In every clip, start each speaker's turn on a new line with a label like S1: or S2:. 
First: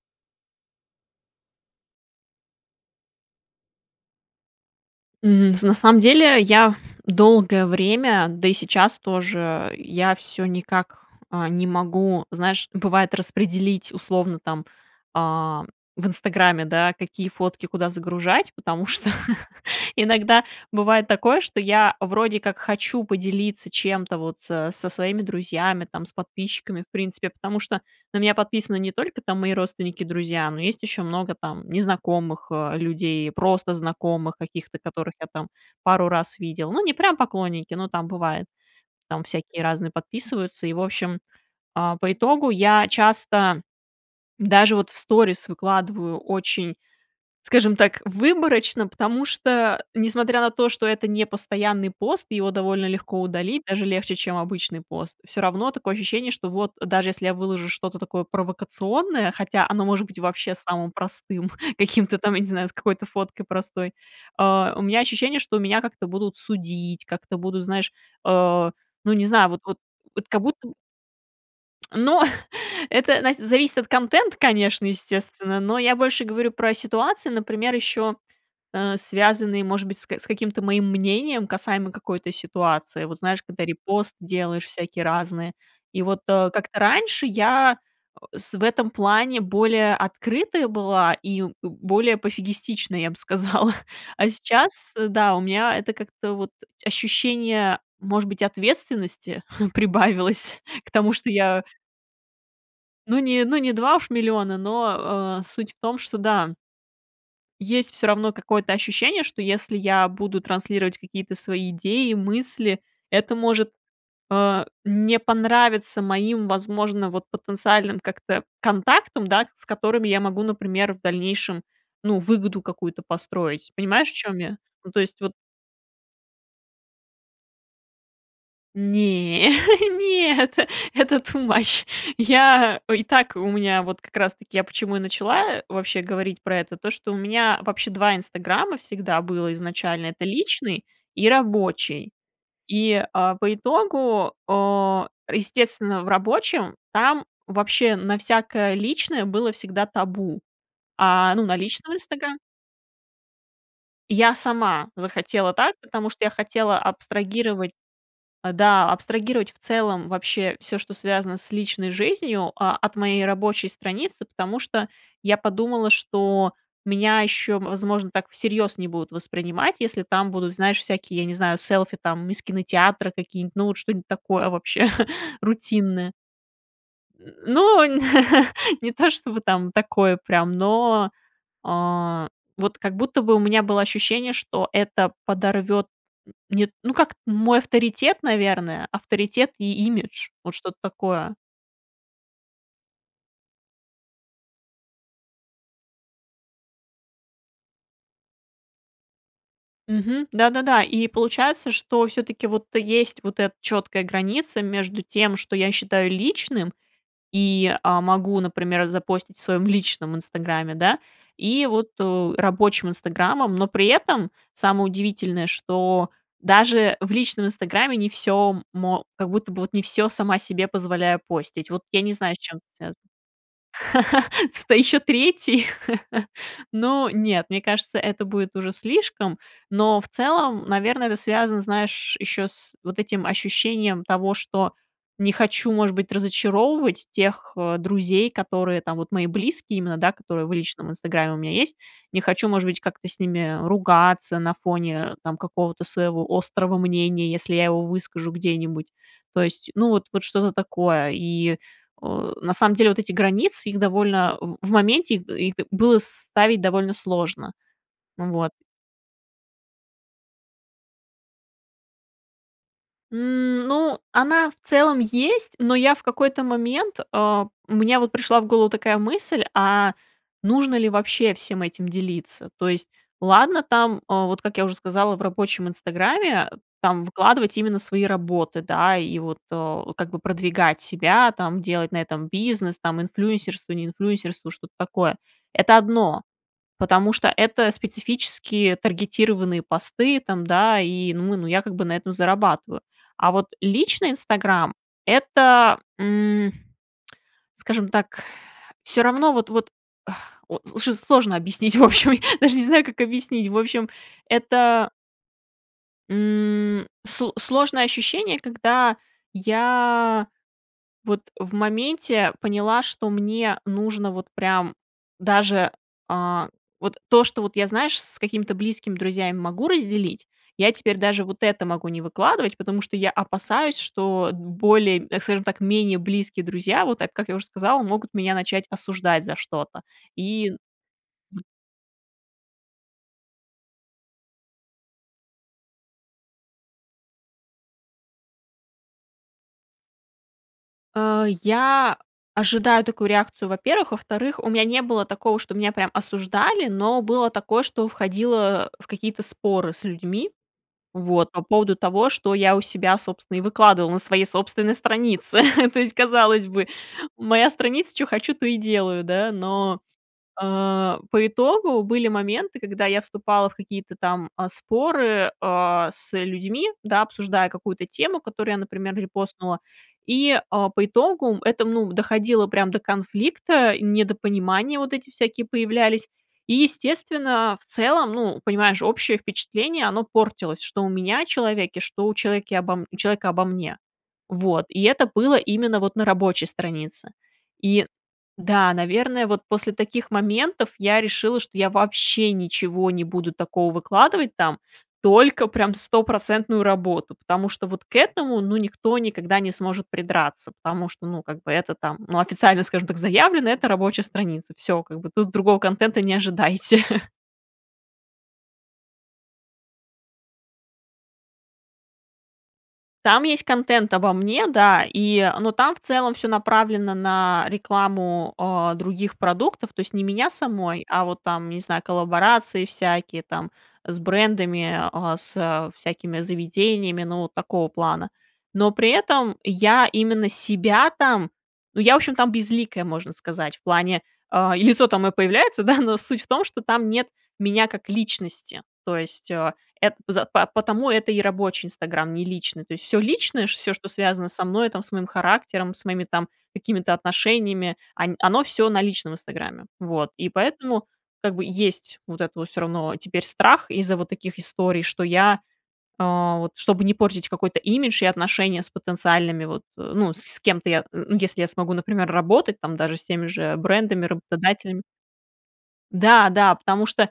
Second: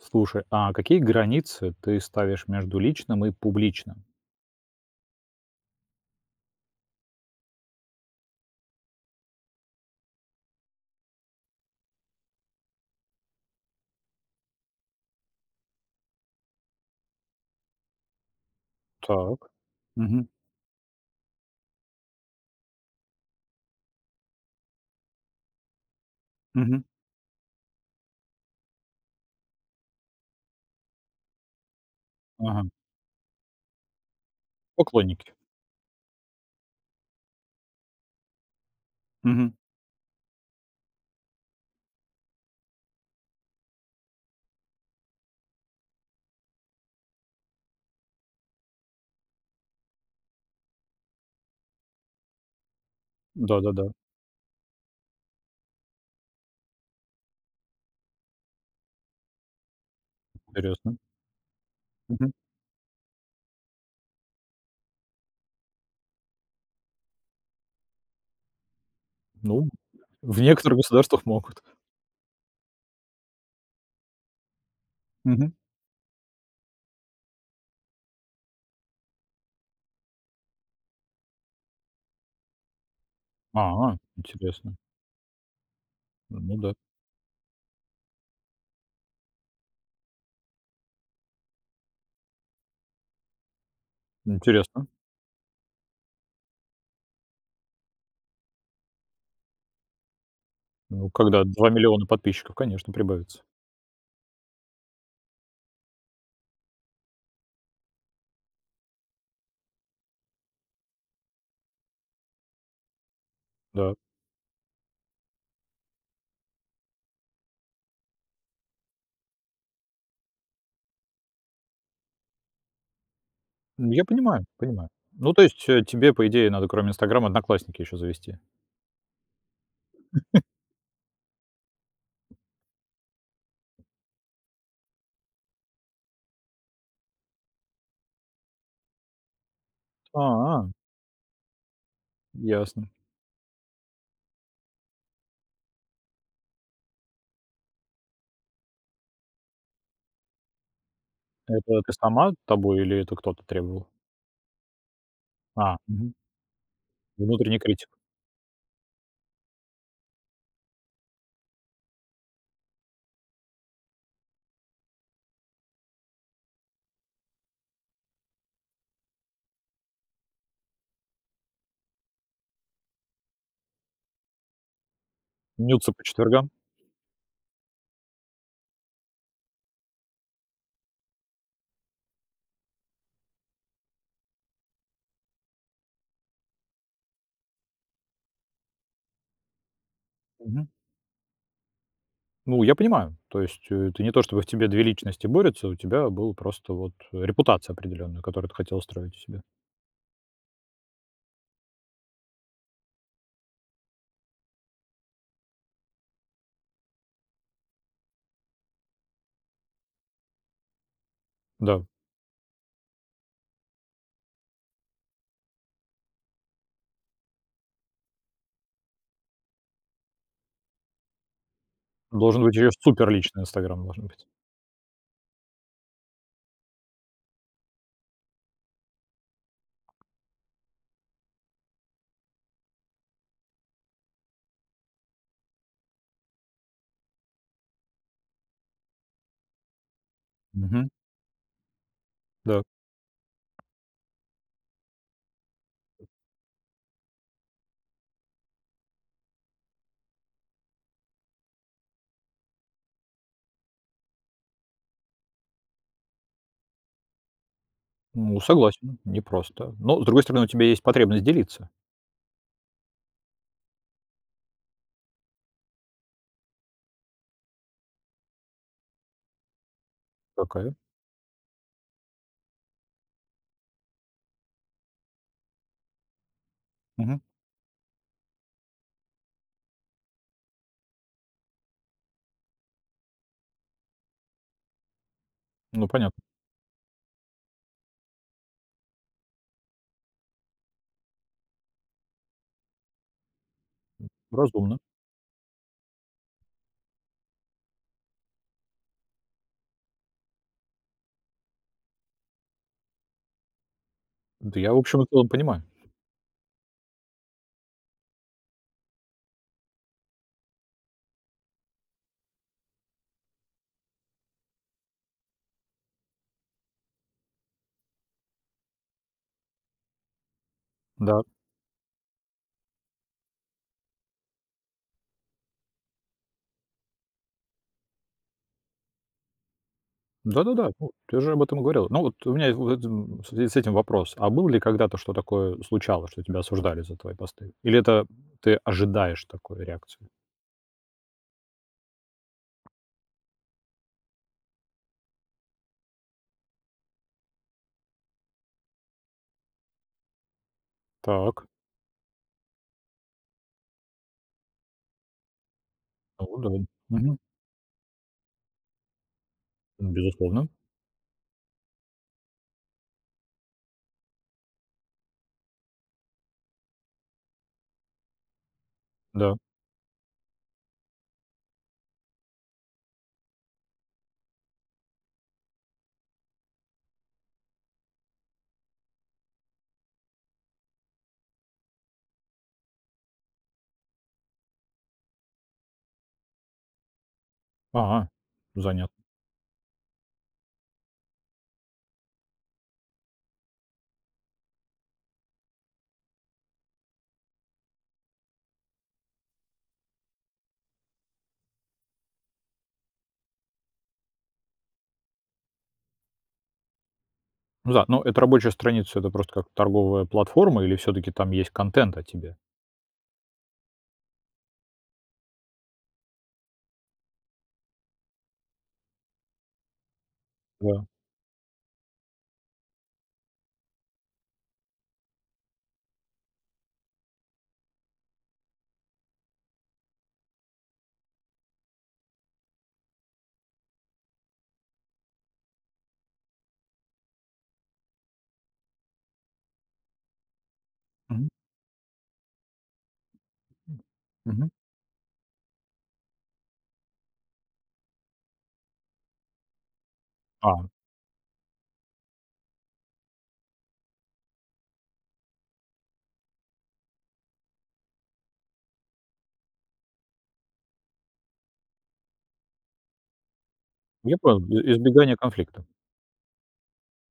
S1: Слушай, а какие границы ты ставишь между личным и публичным?
S2: М, с на на самом деле, я долгое время, да и сейчас тоже, я всё никак, а, не могу, знаешь, бывает, распределить, условно, там, а, в "Инстаграме", да, какие фотки куда загружать. Потому что
S1: Так. Мгм.
S2: иногда бывает такое, что я вроде как хочу поделиться чем-то, вот, со со своими друзьями, там, с подписчиками,
S1: Мгм.
S2: в принципе. Потому что на меня подписаны не только, там, мои родственники, друзья, но есть еще много там незнакомых,
S1: Ага.
S2: а, людей, просто знакомых каких-то, которых я
S1: Поклонники.
S2: там пару раз видела. Ну, не прям поклонники, но там бывает. Там
S1: Мгм.
S2: всякие разные подписываются. И, в общем, а, по итогу я часто даже, вот, в сторис выкладываю очень, скажем так, выборочно. Потому что, несмотря на то, что это непостоянный пост, его довольно легко удалить, даже
S1: Да-да-да.
S2: легче, чем обычный пост. Всё равно такое ощущение, что, вот, даже если я выложу что-то такое провокационное, хотя оно может быть вообще самым
S1: Интересно.
S2: простым, каким-то
S1: Мгм.
S2: там, я не знаю, с какой-то фоткой простой. А, у меня ощущение, что меня как-то будут судить, как-то будут, знаешь, а, ну, не знаю, вот
S1: Ну, м,
S2: вот вот,
S1: в
S2: как будто
S1: некоторых государствах могут.
S2: Но это, нась зависит от контента, конечно,
S1: Мгм.
S2: естественно. Но я больше говорю про ситуации, например, еще, э, связанные, может быть, с ка каким-то моим мнением касаемо какой-то ситуации. Вот, знаешь, когда
S1: А,
S2: репосты делаешь
S1: интересно.
S2: всякие разные. И, вот,
S1: А,
S2: а,
S1: ну да.
S2: как-то раньше я, с в этом плане более открытая была и более пофигистичная, я бы сказала. А
S1: Интересно.
S2: сейчас, э, да, у меня это как-то, вот, ощущение, может быть, ответственности прибавилось к
S1: Ну,
S2: тому, что
S1: когда
S2: я
S1: 2 000 000 подписчиков конечно
S2: Ну,
S1: прибавится.
S2: не ну, не 2 уж миллиона, но, а, суть в том, что, да Есть всё равно какое-то ощущение, что, если я буду транслировать какие-то свои идеи, мысли, это может,
S1: Да.
S2: а, не понравиться моим, возможно, вот, потенциальным как-то контактам, да, с которыми я могу, например, в дальнейшем, ну, выгоду какую-то построить.
S1: Ну, я
S2: Понимаешь, о чем
S1: понимаю
S2: я?
S1: понимаю.
S2: Ну, то есть,
S1: Ну,
S2: вот
S1: то есть, э, тебе, по идее, надо, кроме, "Инстаграма", "Одноклассники" ещё завести?
S2: Не, нет, это ту мач. Я, ой, и так у меня, вот, как раз-таки я почему и начала, э, вообще говорить про это, то, что у меня вообще 2" Инстаграма" всегда было изначально. Это
S1: А.
S2: личный и рабочий.
S1: Ясно.
S2: И, а, по итогу, а, естественно, в рабочем там вообще на всякое личное было всегда табу. А, ну, на
S1: Это ты
S2: личном
S1: сама
S2: "Инстагра"
S1: табу или это кто-то требовал?
S2: Я сама захотела так,
S1: А.
S2: потому
S1: Мгм.
S2: что я хотела
S1: Внутренний
S2: абстрагировать
S1: критик.
S2: А, да, абстрагировать в целом вообще всё, что связано с личной жизнью, а, от моей рабочей страницы. Потому что я подумала, что меня еще, возможно, так всерьез не будут воспринимать, если там будут, знаешь, всякие, я не знаю, селфи, там, из кинотеатра какие-нибудь, ну, вот, что-нить такое, вообще,
S1: Нюдсы по
S2: рутинное.
S1: четвергам.
S2: М, ну, не то чтобы там такое прям, но, а, вот, как будто бы у меня было ощущение, что это подорвет, нет, ну, как, мой авторитет, наверное, авторитет имидж, вот,
S1: Мгм.
S2: что-то такое.
S1: Ну, я понимаю. То есть, э, это не то, чтобы в тебе две личности борются, у тебя был просто, вот, репутация определённая, которую ты хотела строить у себя.
S2: Мгм. Да-да-да. И получается, что всё-таки, вот, есть вот эта четкая граница между тем, что я считаю личным. И, а, могу, например, запостить в своем личном "Инстаграме", да. И
S1: Да.
S2: вот, у рабочим "Инстаграмом", но при этом самое удивительное, что даже в личном "Инстаграме" не всё мо как будто бы вот не всё сама себе позволяю постить. Вот я не знаю, с
S1: Должен быть
S2: чем это
S1: её супер
S2: связано.
S1: личный "Инстаграм", должен быть.
S2: Сюда еще 3? Ну, нет. Мне кажется, это будет уже слишком, но, в целом, наверно, это связано, знаешь, еще с вот этим ощущением того, что не хочу, может быть, разочаровывать тех, э, друзей, которые там, вот, мои близкие именно, да, которые в
S1: Мгм.
S2: личном "Инстаграме" у меня есть. Не хочу,
S1: Да.
S2: может быть, как-то с ними ругаться на фоне, там, какого-то своего острого мнения, если я его выскажу где-нибудь. То есть, ну, вот, вот, что-то такое. И, а, на самом деле, вот эти границы, их довольно в в моменте, их их, да, было ставить довольно сложно. Ну
S1: Ну,
S2: вот.
S1: согласен, м, не просто. Но с другой стороны, у тебя есть потребность делиться.
S2: М, ну, она в целом есть, но я в какой-то момент, а, у меня, вот, пришла в голову такая мысль: "А нужно
S1: Какая?
S2: ли вообще всем этим делиться?" То есть, ладно там, а, вот, как я уже сказала, в рабочем "Инстаграме", там
S1: Мгм.
S2: выкладывать именно свои работы, да, и вот, а, как бы, продвигать себя. Там, делать на этом бизнес, там, инфлюенсерство, не инфлюенсерство, что-то такое. Это
S1: Ну понятно.
S2: одно. Потому что это специфические таргетированные посты, там, да, и ну ну я, как бы, на этом зарабатываю, а вот
S1: М,
S2: личный "Инстаграм"-
S1: разумно.
S2: это, м, скажем так Всё равно, вот вот, а, очень сложно объяснить, в общем, даже не знаю, как объяснить, в общем,
S1: Да я, в
S2: это
S1: общем-то, понимаю.
S2: м, с сложное ощущение, когда я, вот, в моменте поняла, что мне нужно, вот, прям даже, а, вот, то, что вот я, знаешь, с какими-то близкими друзьями могу разделить, я теперь
S1: Да.
S2: даже, вот, это могу не выкладывать. Потому что я опасаюсь, что д более, э, так скажем так, менее близкие друзья, вот так, как я уже сказала, могут меня начать осуждать за что-то. И,
S1: Да-да-да. Ну, ты же
S2: з
S1: об этом говорила. Но вот у меня, [unintelligible] в связи с этим вопрос: а было ли когда-то, что такое, э, случалось, что тебя осуждали за твои посты или это, ты ожидаешь такой реакцию?
S2: А, я ожидаю такую реакцию, во-первых, во-вторых, у меня не было такого, что меня прям осуждали. Но было такое, что входило в какие-то споры с людьми. Вот. По
S1: Так.
S2: поводу того, что я у себя, собственно, и выкладывала на своей собственной странице. То есть,
S1: А, ну
S2: казалось
S1: да.
S2: бы,
S1: Мгм.
S2: моя страница, чё хочу, то и делаю, да. Но,
S1: Безусловно.
S2: а, по итогу были моменты, когда я вступала в какие-то там, а, споры, а, с людьми, да, обсуждая какую-то тему, которую я, например,
S1: Да.
S2: репостнула. И, а, по итогу это, м, ну, доходило прям до конфликта, недопонимания вот эти всякие появлялись. И, естественно, а, в целом, ну, понимаешь, общее впечатление, оно портилось, что у меня о человеке, что у человеке обо у человека обо мне. Вот, и это было именно, вот, на рабочей странице. И,
S1: А.
S2: да,
S1: Занят.
S2: наверное, вот после таких моментов я решила, что я вообще ничего не буду такого выкладывать там, только прям стопроцентную работу, потому что, вот, к этому, ну, никто никогда не сможет придраться. Потому что, ну, как бы, это там, ну, официально, скажем так, заявлено, это рабочая страница, всё, как бы. Тут другого контента не ожидайте.
S1: В за ну эта рабочая страница- это просто как торговая платформа? Или, всё-таки, там есть контент о тебе?
S2: Там есть контент обо мне, да, и, но там в целом всё направлено на рекламу, э, других продуктов. То есть не меня самой,
S1: Да.
S2: а вот там, не знаю, коллаборации всякие там с брендами, э, с, э, всякими заведениями. Ну вот такого плана. Но при этом я именно себя там Ну, я, в общем, там безликая, можно сказать, в плане, э, и лицо там моё появляется, да, но суть в том, что там нет меня как личности. То есть, э, эт поза па потому это и
S1: Мгм.
S2: рабочий "Инстаграм", не личный. То есть, всё личное, ш всё, что связано со
S1: Мгм.
S2: мной, там, с моим характером, с моими там какими-то отношениями, они, оно всё на личном "Инстаграме". Вот, и
S1: А.
S2: поэтому, как бы, есть вот это вот всё равно теперь страх из-за вот таких историй, что я, э вот, чтобы не портить какой-то имидж и отношения с потенциальными вот, э, ну, с с кем-то я, ну если я смогу, например, работать там, даже с теми же брендами,
S1: Я понял и
S2: работодателями
S1: избегание конфликта.
S2: Да, да, потому что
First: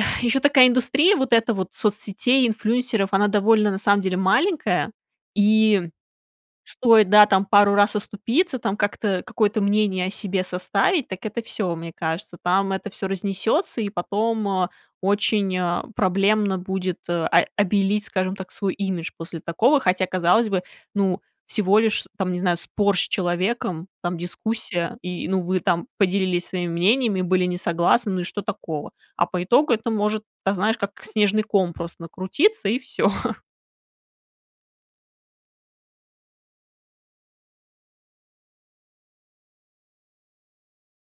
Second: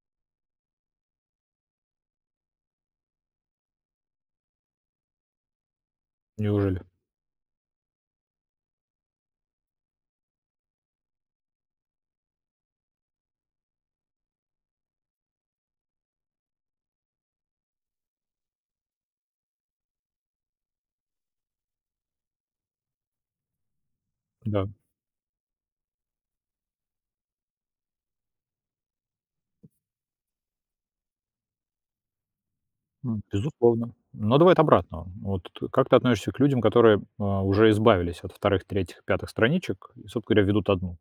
S2: ещё такая индустрия, вот эта вот соцсетей, инфлюенсеров, она довольно, на самом деле, маленькая. И
S1: Неужели?
S2: стоит, да, там пару раз оступиться, там как-то какое-то мнение о себе составить, так это всё, мне кажется, там это всё разнесётся, и потом, э, очень, э, проблемно будет, э, о обелить, скажем так, свой имидж после такого. Хотя, казалось бы, ну, всего лишь, с там, не знаю, спор с человеком, там,
S1: Да.
S2: дискуссия, и ну вы там поделились своими мнениями, были не согласны, ну, и что такого? А по итогу это может так, знаешь, как снежный ком просто накрутиться и всё.
S1: М. Безусловно. Но давай от обратного. Вот т как ты относишься к людям, которые, э, уже избавились от 2, 3, 5 страничек и, собственно говоря, ведут 1?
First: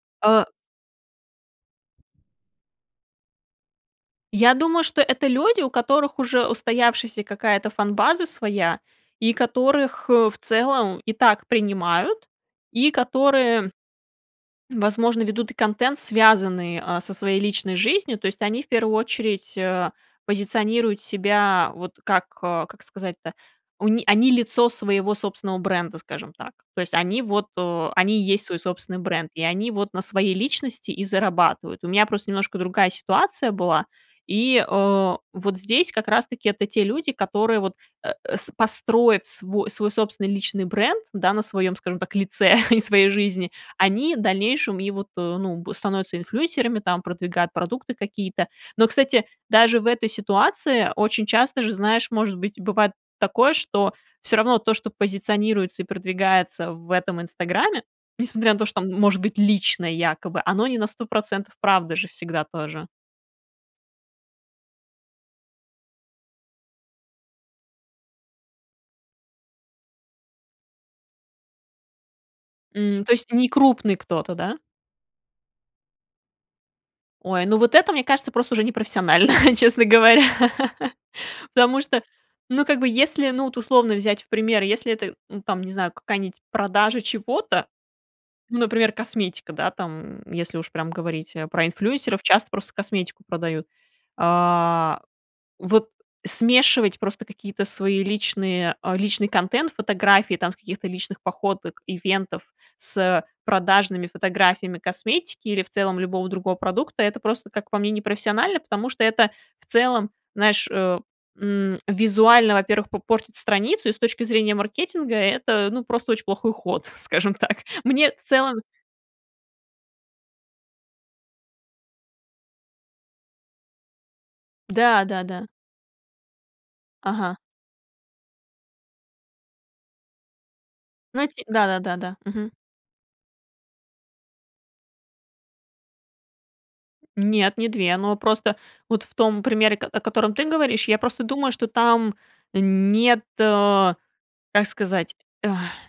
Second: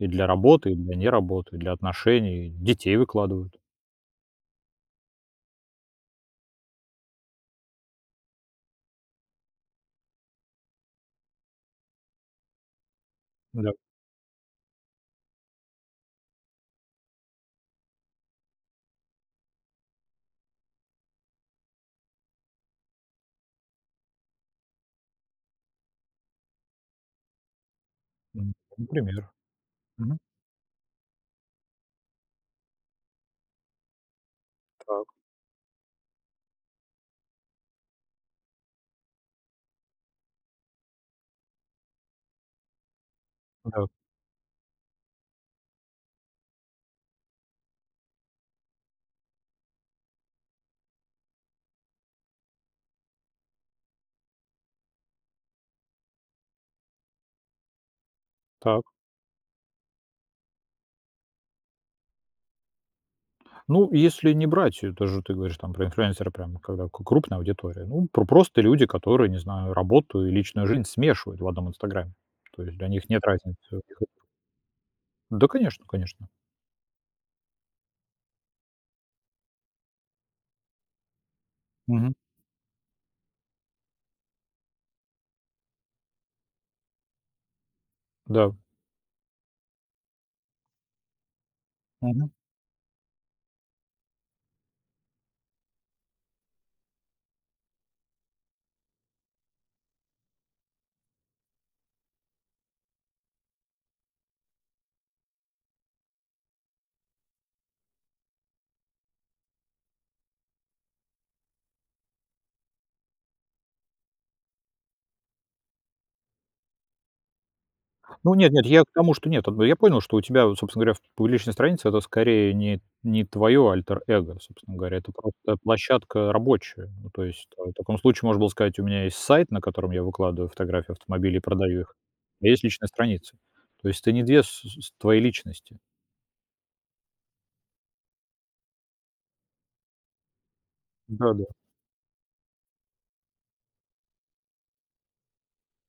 S1: И для
S2: Э
S1: работы, и для не работы, и для отношений, детей выкладывают.
S2: Я думаю, что это люди, у которых уже устоявшаяся какая-то фан-база своя, и которых, э, в целом и так принимают, и
S1: Ну
S2: которые,
S1: да.
S2: возможно, ведут и контент, связанный, э, со своей личной жизнью. То есть, они в первую очередь, э, позиционируют себя вот как, э, как сказать-то? У ни они лицо своего собственного бренда, скажем так. То есть, они вот о они и есть
S1: М,
S2: свой собственный
S1: например.
S2: бренд, и они вот на
S1: Мгм.
S2: своей личности и зарабатывают. У меня просто немножко другая ситуация была. И,
S1: Так.
S2: э, вот здесь как раз-таки это те люди, которые вот, э, с построив сво свой собственный личный бренд, да, на своём, скажем так, лице и своей жизни,
S1: Да.
S2: они дальнейшем и вот, э, ну в становятся инфлюенсерами, там, продвигают продукты какие-то. Но, кстати, даже в этой ситуации очень часто же, знаешь, может быть, бывает такое, что всё равно то, что позиционируется и продвигается в этом "Инстаграме", несмотря на то, что
S1: Так.
S2: там может быть личное якобы, оно не на 100% правда же всегда тоже.
S1: Ну, если не брать, это же ты говоришь, там, про инфлюенсера прямо, когда к крупная аудитория, ну, п просто люди, которые, не знаю, работу и личную жизнь смешивают в одном "Инстаграме". То есть для
S2: М,
S1: них
S2: то
S1: нет
S2: есть
S1: разницы. У них
S2: некрупный
S1: эту
S2: кто-то, да?
S1: Да, конечно конечно.
S2: Ой, ну вот это, мне кажется, просто уже непрофессионально, честно говоря, потому что
S1: Мгм.
S2: Ну, как бы, если, ну вот, условно взять в пример, если это, м, там, не знаю, какая-нибудь продажа чего-то,
S1: Да.
S2: ну, например, косметика, да, там, м, если уж прям говорить о про инфлюэнсеров,
S1: Мгм.
S2: часто просто косметику продают. А, вот смешивать просто какие-то свои личные о личный контент, фотографии там с каких-то личных походок, ивентов с, э, продажными фотографиями косметики или в целом любого другого продукта- это просто, как по мне, непрофессионально. Потому что это в целом, знаешь, э, м, визуально, во-первых, по портит страницу, и с точки зрения маркетинга это- ну, просто очень плохой ход, скажем так. Мне в
S1: Ну, нет,
S2: целом
S1: нет. Я к тому, что нет ат бы. Я понял, что у тебя, вот, собственно говоря, ф публичная страница- это, скорее, нет не твоё альтер эго, собственно говоря,
S2: Да,
S1: это
S2: да-да.
S1: просто площадка рабочая. Ну, то
S2: Ага.
S1: есть, там, в та в таком случае можно было сказать: "У меня есть сайт, на котором я выкладываю фотографии
S2: Найт
S1: автомобилей и продаю их,
S2: Да-да-да-да,
S1: а
S2: мгм.
S1: есть личная страница". То есть ты не две ссу сус твои личности.
S2: Нет, не 2 Но просто вот в том примере, ко о котором ты говоришь, я просто
S1: Да-да.
S2: думаю, что там нет, а, как сказать?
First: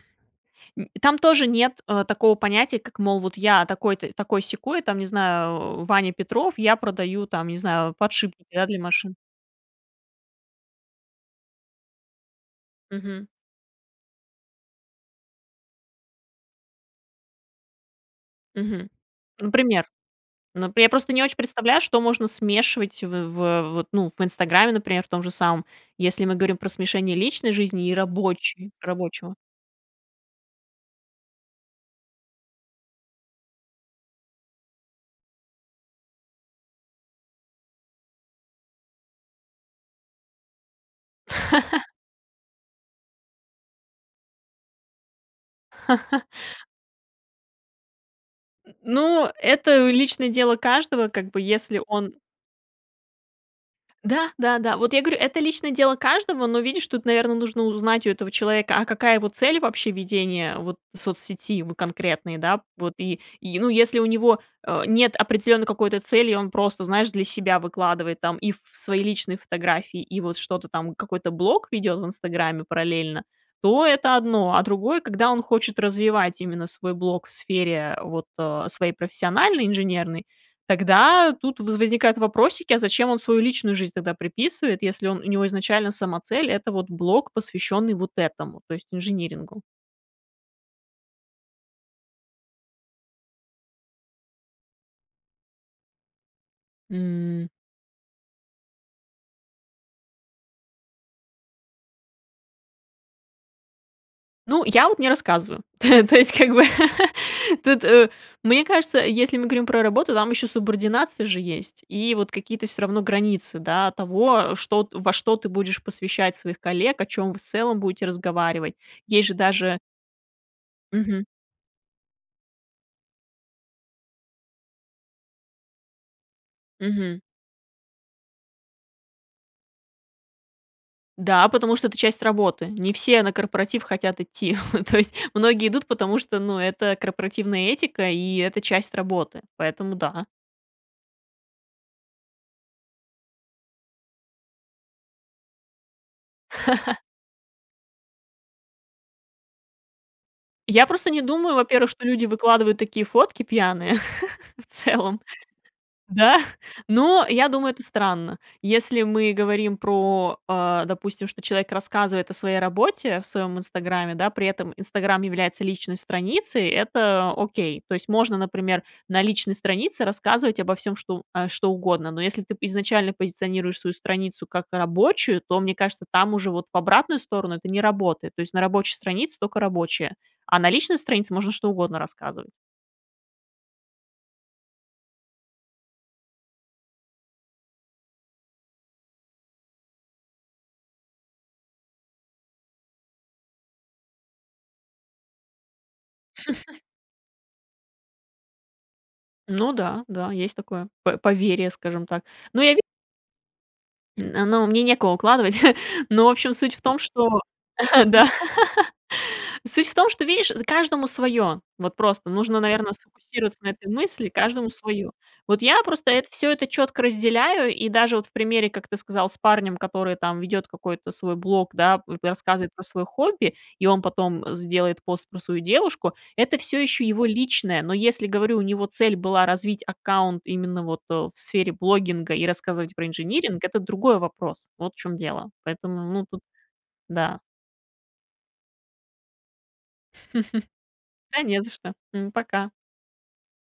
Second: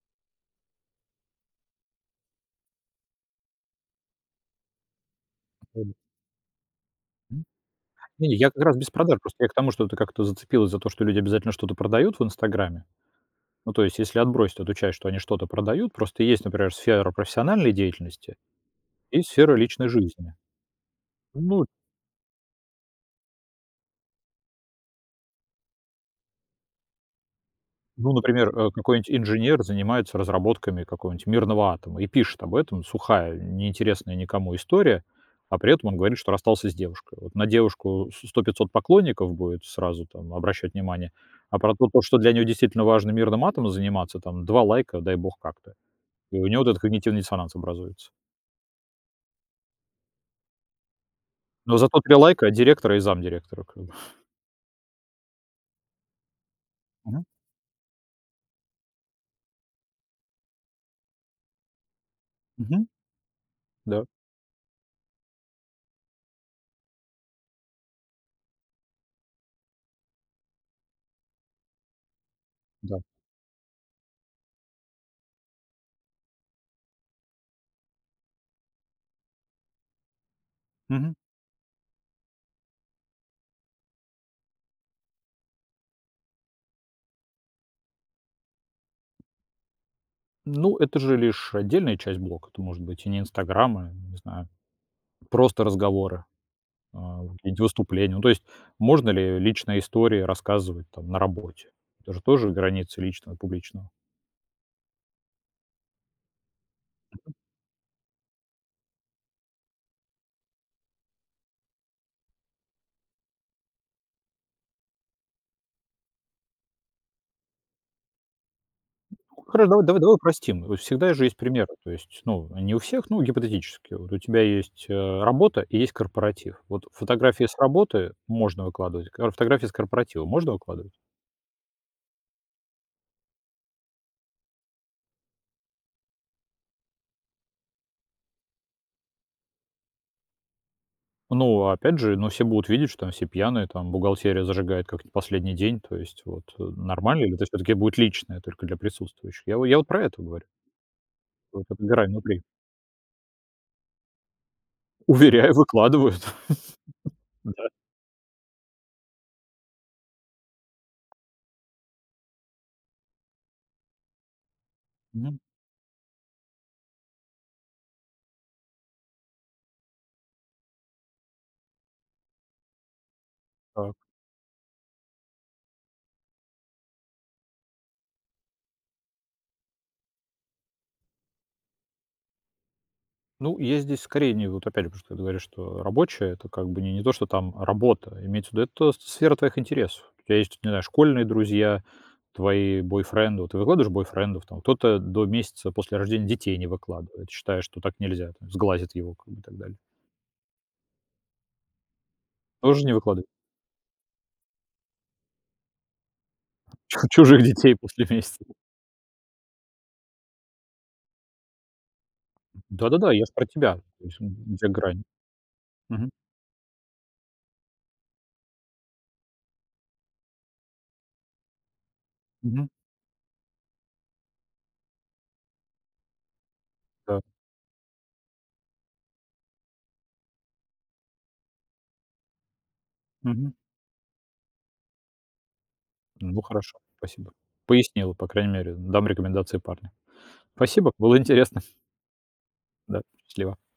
S2: Нь там тоже нет, э, такого понятия, как, мол, вот я такой-то, такой-сякой, там, не знаю, а,
S1: Абсолютно.
S2: Ваня Петров, я продаю,
S1: М.
S2: там, не знаю,
S1: Не не,
S2: подшипники,
S1: я как
S2: да,
S1: раз
S2: для
S1: без
S2: машин.
S1: продаж. Просто я к тому, что ты как-то зацепилась за то, что люди обязательно что-то продают в "Инстаграме".
S2: Мгм.
S1: Ну, то есть если отбросить эту часть, что они что-то продают, просто есть, например, сфера профессиональной деятельности
S2: Мгм.
S1: и сфера
S2: Например?
S1: личной жизни.
S2: Ну, п я просто не очень
S1: Ну
S2: представляю, что можно смешивать в в вот, ну, в "Инстаграме", например, в том же самом. Если мы говорим про смешение личной жизни и
S1: Ну, например, э,
S2: рабочей
S1: какой-нибудь
S2: рабочего.
S1: инженер занимается разработками какого-нибудь мирного атома и пишет об этом. Сухая, не интересная никому история, а при этом он говорит, что расстался с девушкой. Вот на девушку со 100 500 поклонников будет сразу, там, обращать внимание. А про то, то, что для него действительно важно мирным атомом заниматься, там, 2 лайка, дай бог как-то. И у него вот этот когнитивный диссонанс образуется.
S2: Н ну, это личное дело каждого, как бы,
S1: Но
S2: если
S1: зато
S2: он
S1: 3 лайка директора и замдиректора, как бы.
S2: Да-да-да, вот я говорю, это личное дело каждого, но, видишь, тут,
S1: Мгм.
S2: наверное, нужно узнать у этого человека: а какая его цель вообще ведения вот соцсети, в конкретной, да?
S1: Мгм.
S2: Вот. И и, ну, если
S1: Да.
S2: у него, э, нет определённой какой-то цели, и он просто, знаешь, для себя выкладывает там и ф свои личные фотографии, и вот что-то там, какой-то блог ведёт в "Инстаграме"
S1: Да.
S2: параллельно, то это одно. А другое, когда он хочет развивать именно свой блог в сфере вот, э, своей профессиональной, инженерной,
S1: Мгм.
S2: тогда тут во возникают вопросики: а зачем он свою личную жизнь тогда приписывает, если он у него изначально сама цель- это вот блог, посвящённый вот этому, то есть инжинирингу.
S1: Ну, это же лишь отдельная часть блока. Это может быть и не "Инстаграм", а, не знаю, просто разговоры, а,
S2: М.
S1: какие-нибудь выступления. Ну, то есть можно ли личные истории рассказывать там на работе? Это же тоже границы личного и публичного.
S2: Ну, я вот не рассказываю. То то есть, как бы, тут, мне кажется, если мы говорим про работу, там еще субординация же есть и вот какие-то всё равно границы, да, того, что во что ты будешь посвящать своих коллег, о чем вы в целом будете разговаривать. Есть же
S1: [unintelligible] Хоро
S2: даже
S1: дава давай упростим. Вот всегда же
S2: Мгм.
S1: есть примеры, то есть, ну, не у всех, но гипотетически. Вот у тебя есть, э, работа и есть корпоратив. Вот
S2: Мгм.
S1: фотографии с работы можно выкладывать, а фотографии с корпоратива можно выкладывать?
S2: Да, потому что это часть работы, не все на корпоратив хотят идти. То есть многие идут, потому что, ну, это корпоративная этика, и это часть работы, поэтому да.
S1: Ну, опять же, ну, все будут видеть, что там все пьяные, там, бухгалтерия зажигает как не последний день, то есть вот, э, нормально? Или тоже всё-таки будет личное, только для присутствующих? Я во я вот про это говорю.
S2: Я просто не думаю,
S1: Только
S2: во-первых, что
S1: добирай
S2: люди
S1: внутри.
S2: выкладывают такие фотки пьяные в целом.
S1: Уверяю, выкладывают.
S2: Да? Но, я
S1: Да.
S2: думаю, это странно. Если мы говорим про, а, допустим, что человек рассказывает о своей работе в своем "Инстаграме", да, при этом "Инстаграм"
S1: Мгм.
S2: является личной страницей, это окей. То есть можно, например, на личной странице рассказывать обо всём, что а, что угодно. Но если ты изначально позиционируешь свою
S1: Так.
S2: страницу как рабочую, то, мне кажется, там уже вот в обратную сторону это не работает. То есть на рабочей странице только рабочая, а на личной странице можно что угодно рассказывать.
S1: Ну, есть здесь скорее, не ну, вот опять же, потому что ты говоришь, что рабочая- это как бы не не то что там работа, имеется в виду, это сфера твоих интересов. У тя есть, не знаю, школьные друзья, твои бойфренды. Ты выкладываешь бойфрендов там? Кто-то до месяца после рождения детей не выкладывает, считая, что так нельзя, там, сглазят его, как бы, и так
S2: Ну
S1: далее.
S2: да, да, есть такое по поверье, скажем так, но я ви
S1: Тоже не выкладыва
S2: м, а, но мне некого укладывать, но, в общем, суть в том,
S1: Чух
S2: что,
S1: чужих детей
S2: да,
S1: после месяца.
S2: суть в том, что, видишь, з каждому свое. Вот просто нужно,
S1: Да,
S2: наверно,
S1: да, да, я ж про
S2: сфокусироваться на
S1: тебя.
S2: этой
S1: В общем,
S2: мысли:
S1: где
S2: каждому
S1: грань?
S2: свое. Вот я
S1: Мгм.
S2: просто это всё, это четко разделяю, и даже вот в примере, как ты сказал, с парнем, который там ведет какой-то свой блог, да, п
S1: Мгм.
S2: рассказывает про свое хобби, и он потом сделает пост про свою девушку- это всё еще
S1: Да.
S2: его личное. Но если, говорю, у него цель была развить аккаунт именно вот, э, в сфере блогинга и рассказывать про
S1: Мгм.
S2: инжиниринг- это другой вопрос, вот в чём дело. Поэтому, ну, тут
S1: Ну, хорошо, спасибо.
S2: да.
S1: Пояснила, по крайней мере, дам рекомендации парню. Спасибо, было
S2: Да
S1: интересно.
S2: не за что. М, пока.
S1: Да. Счастливо.